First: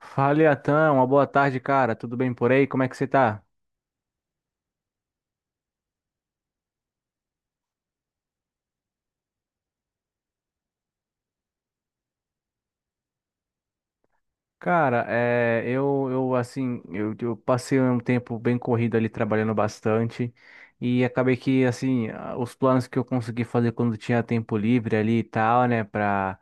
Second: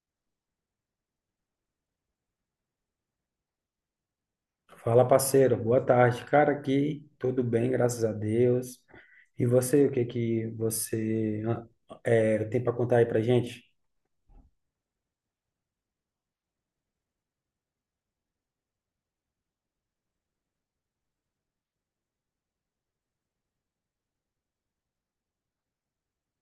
Fala, Iatan, uma boa tarde, cara. Tudo bem por aí? Como é que você tá? Fala, parceiro. Boa tarde. Cara, aqui tudo bem, graças a Deus. E você, o que que você é, tem para contar aí pra gente? Cara, é, eu assim, eu passei um tempo bem corrido ali trabalhando bastante e acabei que assim, os planos que eu consegui fazer quando tinha tempo livre ali e tal, né,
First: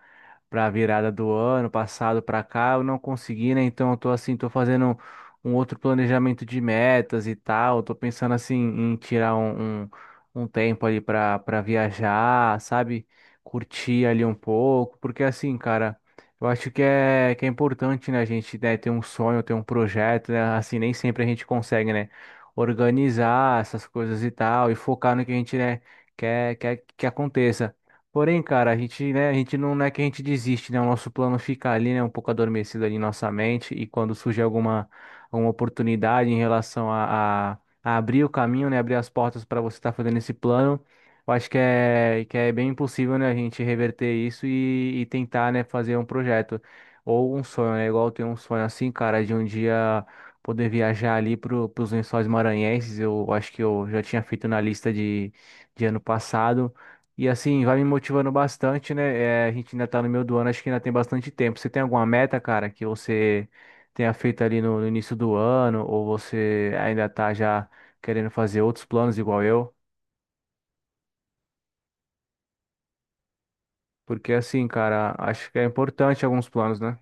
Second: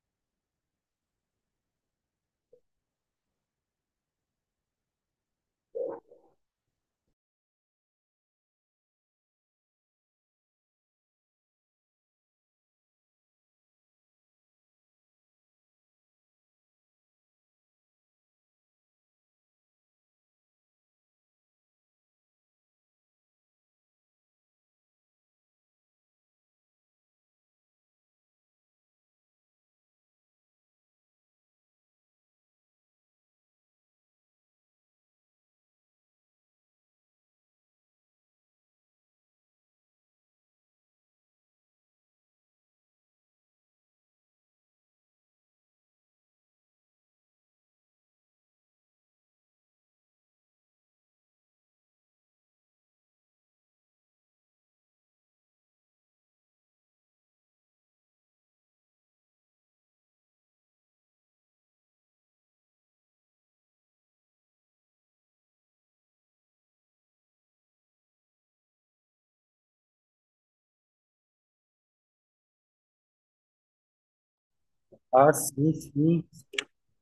pra virada do ano passado pra cá, eu não consegui, né? Então eu tô assim, tô fazendo um outro planejamento de metas e tal, tô pensando assim em tirar um tempo ali para viajar, sabe? Curtir ali um pouco, porque assim, cara. Eu acho que é importante, né, a gente, né, ter um sonho, ter um projeto, né, assim, nem sempre a gente consegue, né, organizar essas coisas e tal, e focar no que a gente, né, quer que aconteça. Porém, cara, a gente, né, a gente não é que a gente desiste, né, o nosso plano fica ali, né, um pouco adormecido ali em nossa mente, e quando surge alguma oportunidade em relação a abrir o caminho, né, abrir as portas para você estar fazendo esse plano, eu acho que é bem impossível, né, a gente reverter isso e tentar, né, fazer um projeto ou um sonho, né? Igual eu tenho um sonho assim, cara, de um dia poder viajar ali pros Lençóis Maranhenses. Eu acho que eu já tinha feito na lista de ano passado. E assim, vai me motivando bastante, né? É, a gente ainda tá no meio do ano, acho que ainda tem bastante tempo. Você tem alguma meta, cara, que você tenha feito ali no início do ano, ou você ainda tá já querendo fazer outros planos igual eu? Porque assim, cara, Ah, acho que é sim, sim. importante alguns planos, né?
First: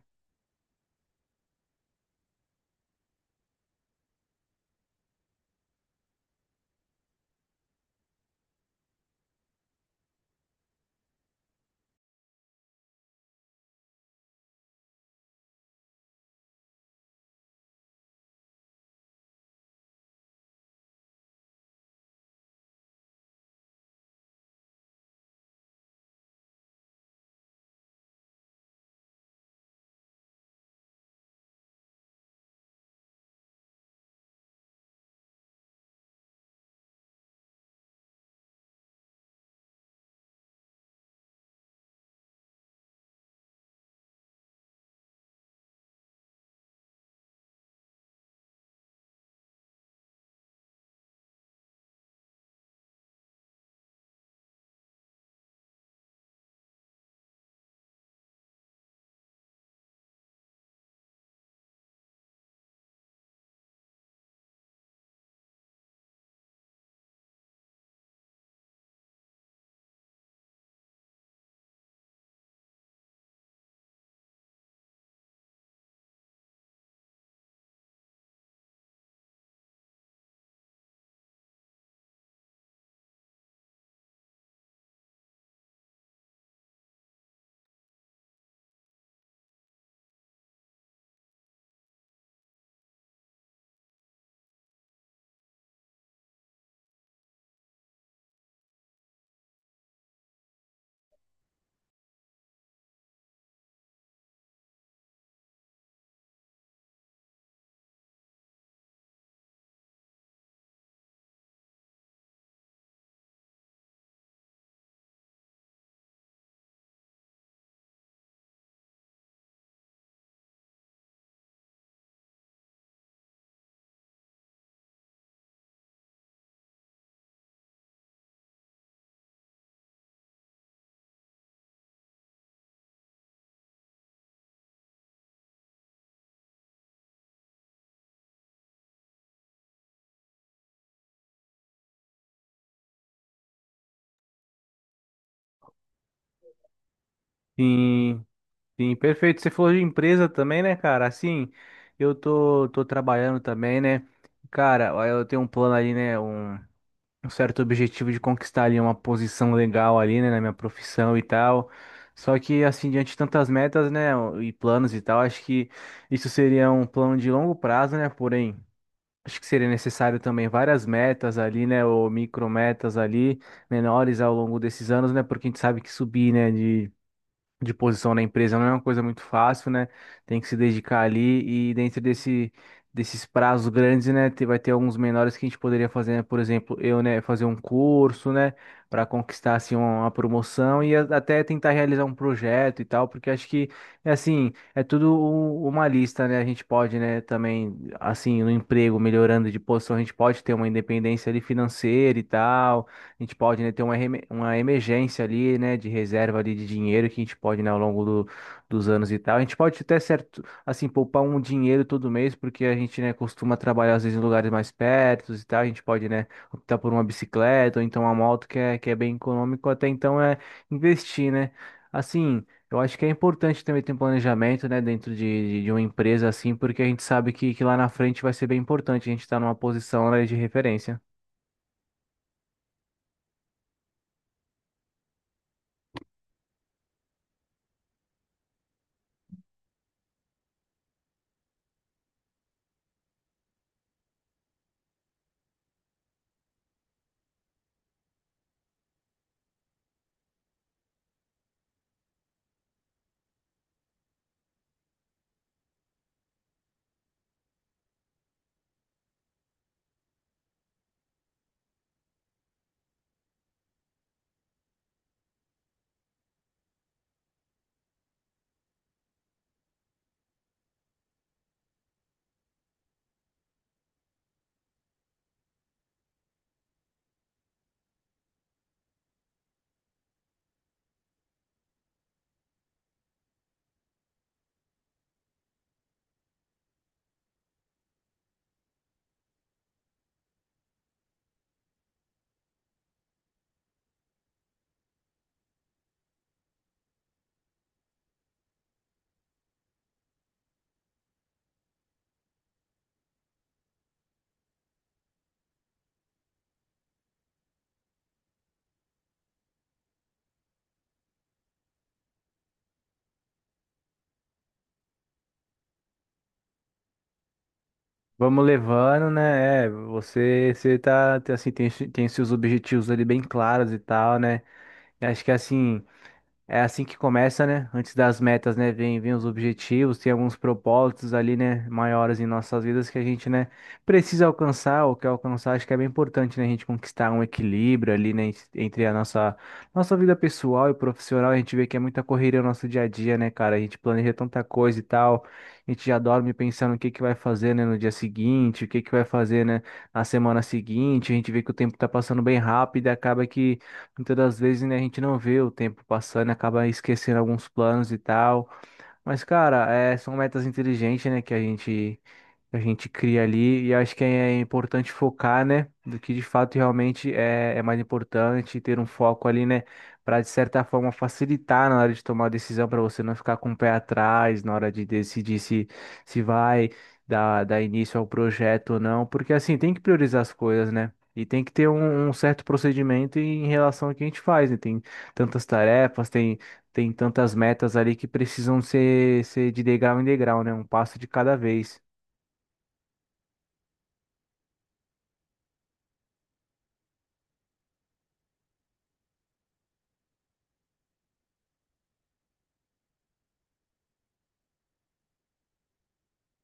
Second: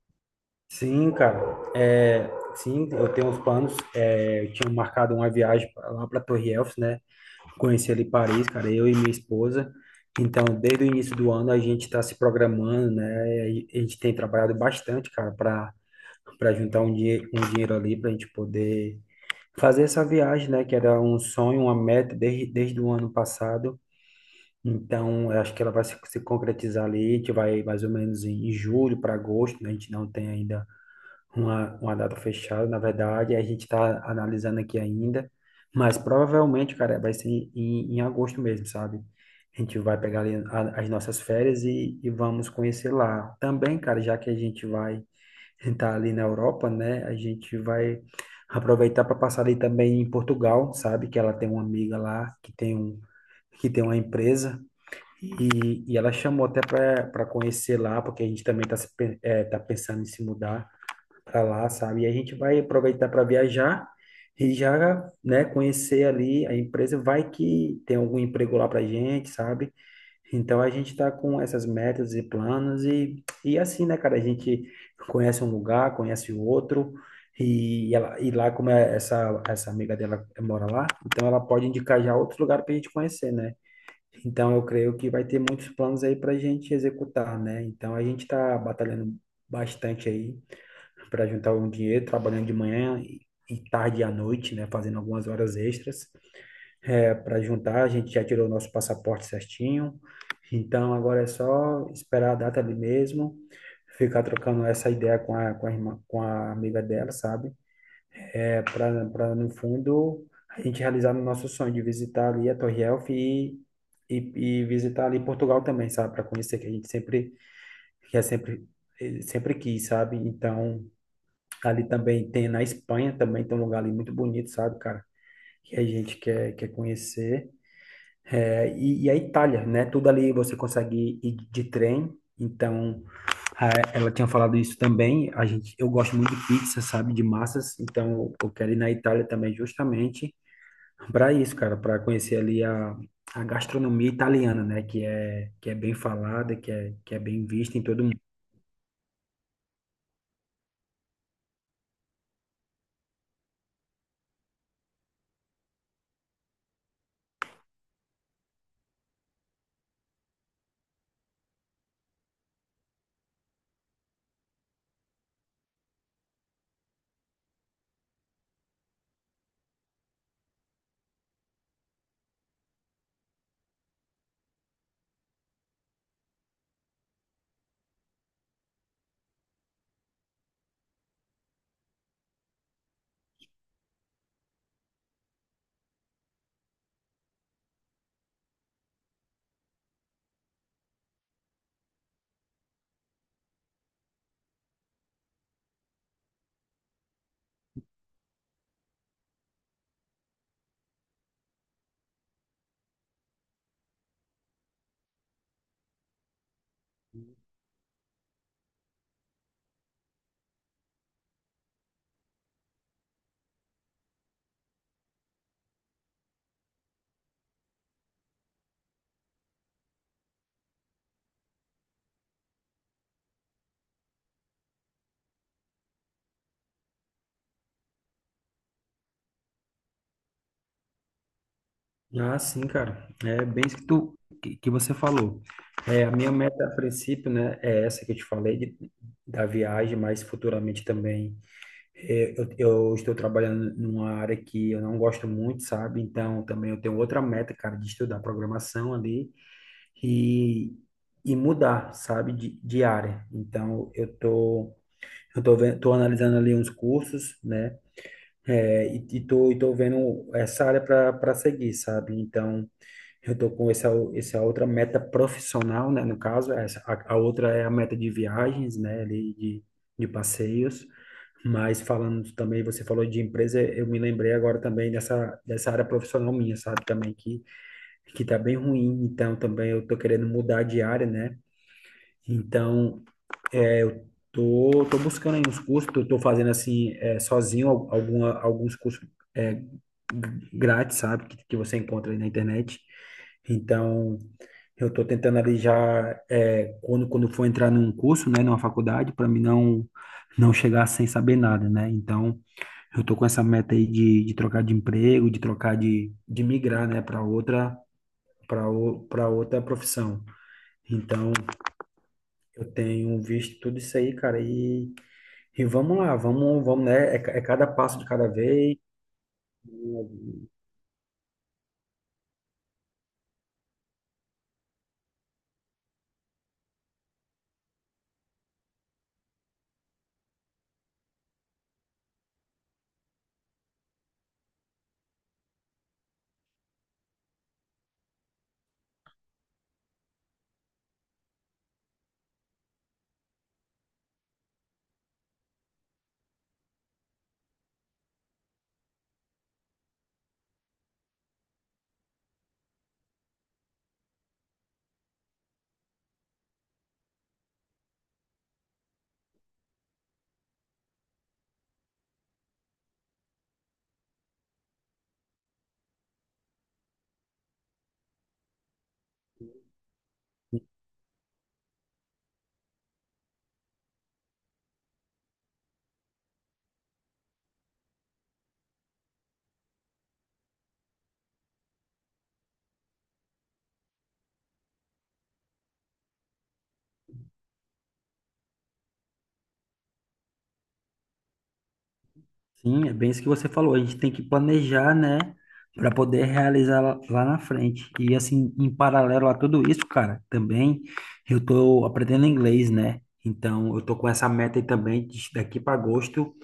Sim, cara. É, sim, eu tenho uns planos. É, eu tinha marcado uma viagem lá para Torre Eiffel, né? Conheci ali Paris, cara, eu e minha esposa. Então, desde o início do ano a gente está se programando, né? E a gente tem trabalhado bastante, cara, para juntar um dinheiro ali para a gente poder fazer essa viagem, né, que era um sonho, uma meta desde o ano passado. Então, eu acho que ela vai se concretizar ali, a gente vai mais ou menos em julho para agosto, né? A gente não tem ainda uma data fechada, na verdade, a gente está analisando aqui ainda, mas provavelmente, cara, vai ser em agosto mesmo, sabe? A gente vai pegar ali as nossas férias e vamos conhecer lá. Também, cara, já que a gente vai está ali na Europa, né? A gente vai aproveitar para passar ali também em Portugal, sabe? Que ela tem uma amiga lá que tem uma empresa e ela chamou até para conhecer lá, porque a gente também está é, tá pensando em se mudar para lá, sabe? E a gente vai aproveitar para viajar e já, né? Conhecer ali a empresa, vai que tem algum emprego lá para gente, sabe? Então a gente tá com essas metas e planos e assim, né, cara? A gente conhece um lugar, conhece o outro e, ela, e lá como é essa amiga dela mora lá, então ela pode indicar já outro lugar para a gente conhecer, né? Então eu creio que vai ter muitos planos aí para a gente executar, né? Então a gente tá batalhando bastante aí para juntar um dinheiro, trabalhando de manhã e tarde e à noite, né? Fazendo algumas horas extras é, para juntar. A gente já tirou o nosso passaporte certinho. Então agora é só esperar a data ali mesmo, ficar trocando essa ideia com a irmã, com a amiga dela, sabe? É, para no fundo a gente realizar o nosso sonho de visitar ali a Torre Eiffel e, e visitar ali Portugal também, sabe? Para conhecer que a gente sempre que é sempre sempre quis, sabe? Então ali também tem na Espanha também tem um lugar ali muito bonito, sabe, cara? Que a gente quer conhecer. É, e a Itália, né? Tudo ali você consegue ir de trem. Então, ah, ela tinha falado isso também. A gente, eu gosto muito de pizza, sabe? De massas. Então, eu quero ir na Itália também justamente para isso, cara, para conhecer ali a gastronomia italiana, né? Que é bem falada, que é bem vista em todo mundo. Sim, sim, perfeito. Você falou de empresa também, né, cara? Assim, eu tô trabalhando também, né? Cara, ó, eu tenho um plano ali, né? Um certo objetivo de conquistar ali uma posição legal ali, né, na minha profissão e tal. Só que, assim, diante de tantas metas, né, e planos e tal, acho que isso seria um plano de longo prazo, né? Porém. Acho que seria necessário também várias metas ali, né, ou micrometas ali, menores ao longo desses anos, né, porque a gente sabe que subir, né, de posição na empresa não é uma coisa muito fácil, né? Tem que se dedicar ali e dentro desses prazos grandes, né? Vai ter alguns menores que a gente poderia fazer, né? Por exemplo, eu, né, fazer um curso, né, para conquistar assim uma promoção e até tentar realizar um projeto e tal, porque acho que é assim, é tudo uma lista, né? A gente pode, né, também assim, no emprego, melhorando de posição, a gente pode ter uma independência ali financeira e tal a gente pode, né, ter uma, uma emergência ali, né, de reserva ali de dinheiro que a gente pode, né, ao longo dos anos e tal. A gente pode até certo, assim, poupar um dinheiro todo mês, porque a gente, né, costuma trabalhar às vezes em lugares mais perto e tal. A gente pode, né, optar por uma bicicleta ou então uma moto que é bem econômico. Até então é investir, né? Assim. Eu acho que é importante também ter um planejamento, né, dentro de uma empresa assim, porque a gente sabe que lá na frente vai ser bem importante a gente estar numa posição, né, de referência. Ah, sim, cara. É bem isso que você falou. É, a minha meta a princípio, né, é essa que eu te falei de, da viagem, mas futuramente também é, eu estou trabalhando numa área que eu não gosto muito, sabe? Então, também eu tenho outra meta, cara, de estudar programação ali e, e mudar, sabe, de área. Então, eu tô vendo, tô analisando ali uns cursos, né? É, e, e tô vendo essa área para seguir, sabe? Então, eu tô com essa outra meta profissional, né? No caso, a outra é a meta de viagens, né? Ali de passeios. Mas falando também, você falou de empresa, eu me lembrei agora também dessa área profissional minha, sabe? Também que tá bem ruim, então também eu tô querendo mudar de área, né? Então, é, eu tô, tô buscando aí uns cursos, tô fazendo assim, é, sozinho, alguma, alguns cursos é, g- grátis, sabe, que você encontra aí na internet. Então, eu tô tentando ali já, é, quando for entrar num curso, né, numa faculdade, para mim não, não chegar sem saber nada, né? Então, eu tô com essa meta aí de trocar de emprego, de trocar de migrar, né, para outra, para para outra profissão. Então, eu tenho visto tudo isso aí, cara, e vamos lá, vamos, né? É, é cada passo de cada Vamos vez. levando, né? É, você, tá, assim, tem seus objetivos ali bem claros e tal, né? E acho que assim. É assim que começa, né? Antes das metas, né? Vem os objetivos, tem alguns propósitos ali, né? Maiores em nossas vidas que a gente, né? Precisa alcançar, ou quer alcançar. Acho que é bem importante, né? A gente conquistar um equilíbrio ali, né? Entre a nossa, nossa vida pessoal e profissional. A gente vê que é muita correria no nosso dia a dia, né, cara? A gente planeja tanta coisa e tal. A gente já dorme pensando o que que vai fazer, né? No dia seguinte, o que que vai fazer, né? Na semana seguinte. A gente vê que o tempo tá passando bem rápido e acaba que. Muitas das vezes, né, a gente não vê o tempo passando, acaba esquecendo alguns planos e tal. Mas, cara, é, são metas inteligentes, né, que a gente cria ali, e acho que é importante focar, né, do que de fato realmente é, é mais importante, ter um foco ali, né, para de certa forma facilitar na hora de tomar a decisão, para você não ficar com o pé atrás na hora de decidir se, se vai dar início ao projeto ou não, porque assim, tem que priorizar as coisas, né, e tem que ter um, um certo procedimento em relação ao que a gente faz, né, tem tantas tarefas, tem tantas metas ali que precisam ser, ser de degrau em degrau, né? Um passo de cada vez. Sim, é bem isso que você falou. A gente tem que planejar, né, para poder realizar lá na frente. E assim, em paralelo a tudo isso, cara, também eu tô aprendendo inglês, né? Então, eu tô com essa meta aí também de daqui para agosto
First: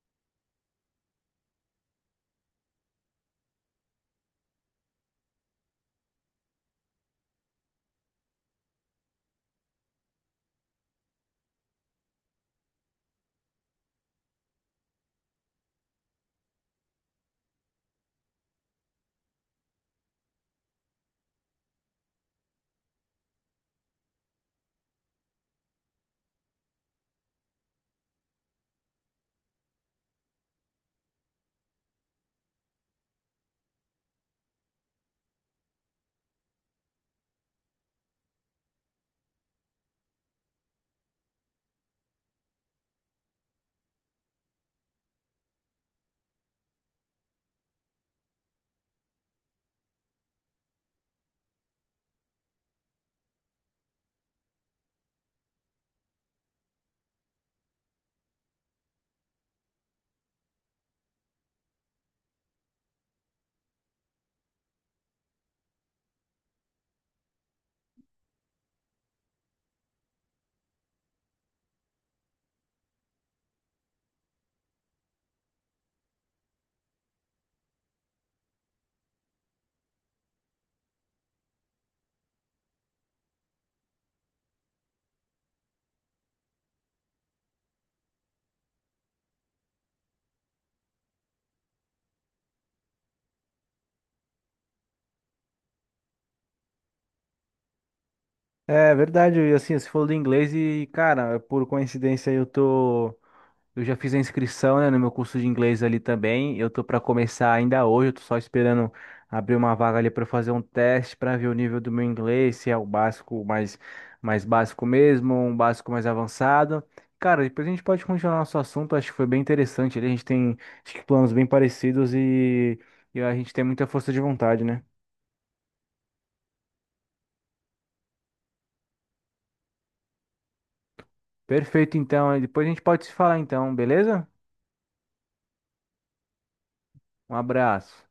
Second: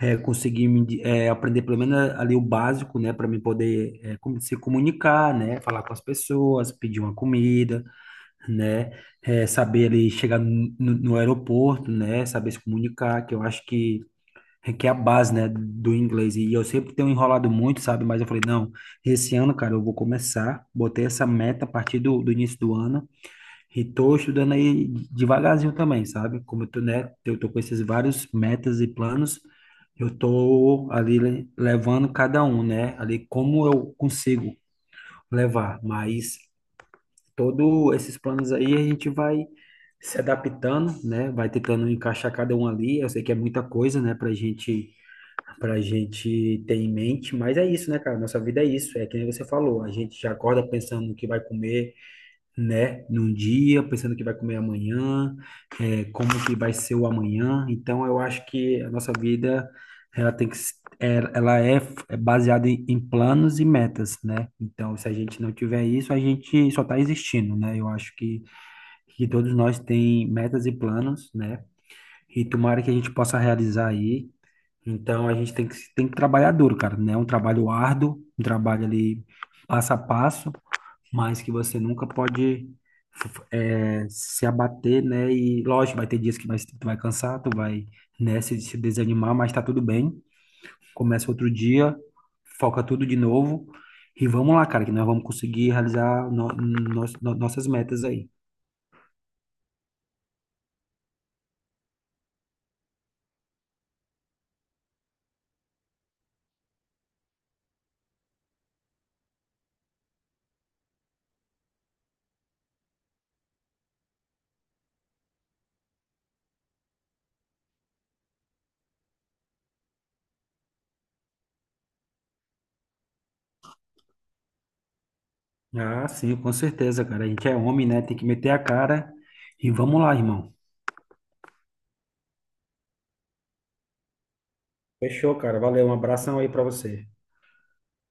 é, aprender pelo menos ali o básico, né, para me poder é, se comunicar, né, falar com as pessoas, pedir uma comida, né, é, saber ali chegar no aeroporto, né, saber se comunicar, que eu acho que é a base, né, do inglês. E eu sempre tenho enrolado muito, sabe? Mas eu falei, não, esse ano, cara, eu vou começar. Botei essa meta a partir do, do início do ano. E tô estudando aí devagarzinho também, sabe? Como eu tô, né, eu tô com esses vários metas e planos, eu tô ali levando cada um, né? Ali como eu consigo levar, mas todos esses planos aí a gente vai se adaptando, né? Vai tentando encaixar cada um ali. Eu sei que é muita coisa, né, pra gente ter em mente, mas é isso, né, cara? Nossa vida é isso, é que nem você falou, a gente já acorda pensando no que vai comer, né, num dia, pensando que vai comer amanhã, é, como que vai ser o amanhã. Então, eu acho que a nossa vida, ela tem que, ela é baseada em, em planos e metas, né? Então, se a gente não tiver isso, a gente só está existindo, né? Eu acho que todos nós tem metas e planos, né? E tomara que a gente possa realizar aí. Então, a gente tem que trabalhar duro, cara, né? Um trabalho árduo, um trabalho ali passo a passo, mas que você nunca pode se abater, né? E lógico, vai ter dias tu vai cansar, tu vai, né, se desanimar, mas tá tudo bem. Começa outro dia, foca tudo de novo e vamos lá, cara, que nós vamos conseguir realizar nossas metas aí. É verdade, e assim, você falou do inglês e, cara, por coincidência eu tô. Eu já fiz a inscrição, né, no meu curso de inglês ali também. Eu tô para começar ainda hoje, eu tô só esperando abrir uma vaga ali para fazer um teste para ver o nível do meu inglês, se é o básico mais básico mesmo, ou um básico mais avançado. Cara, depois a gente pode continuar nosso assunto, acho que foi bem interessante ali, a gente tem acho que planos bem parecidos e a gente tem muita força de vontade, né? Ah, sim, com certeza, cara. A gente é homem, né? Tem que meter a cara e vamos lá, irmão. Perfeito, então, aí depois a gente pode se falar então, beleza? Fechou, cara. Valeu, um abração aí pra você. Um abraço.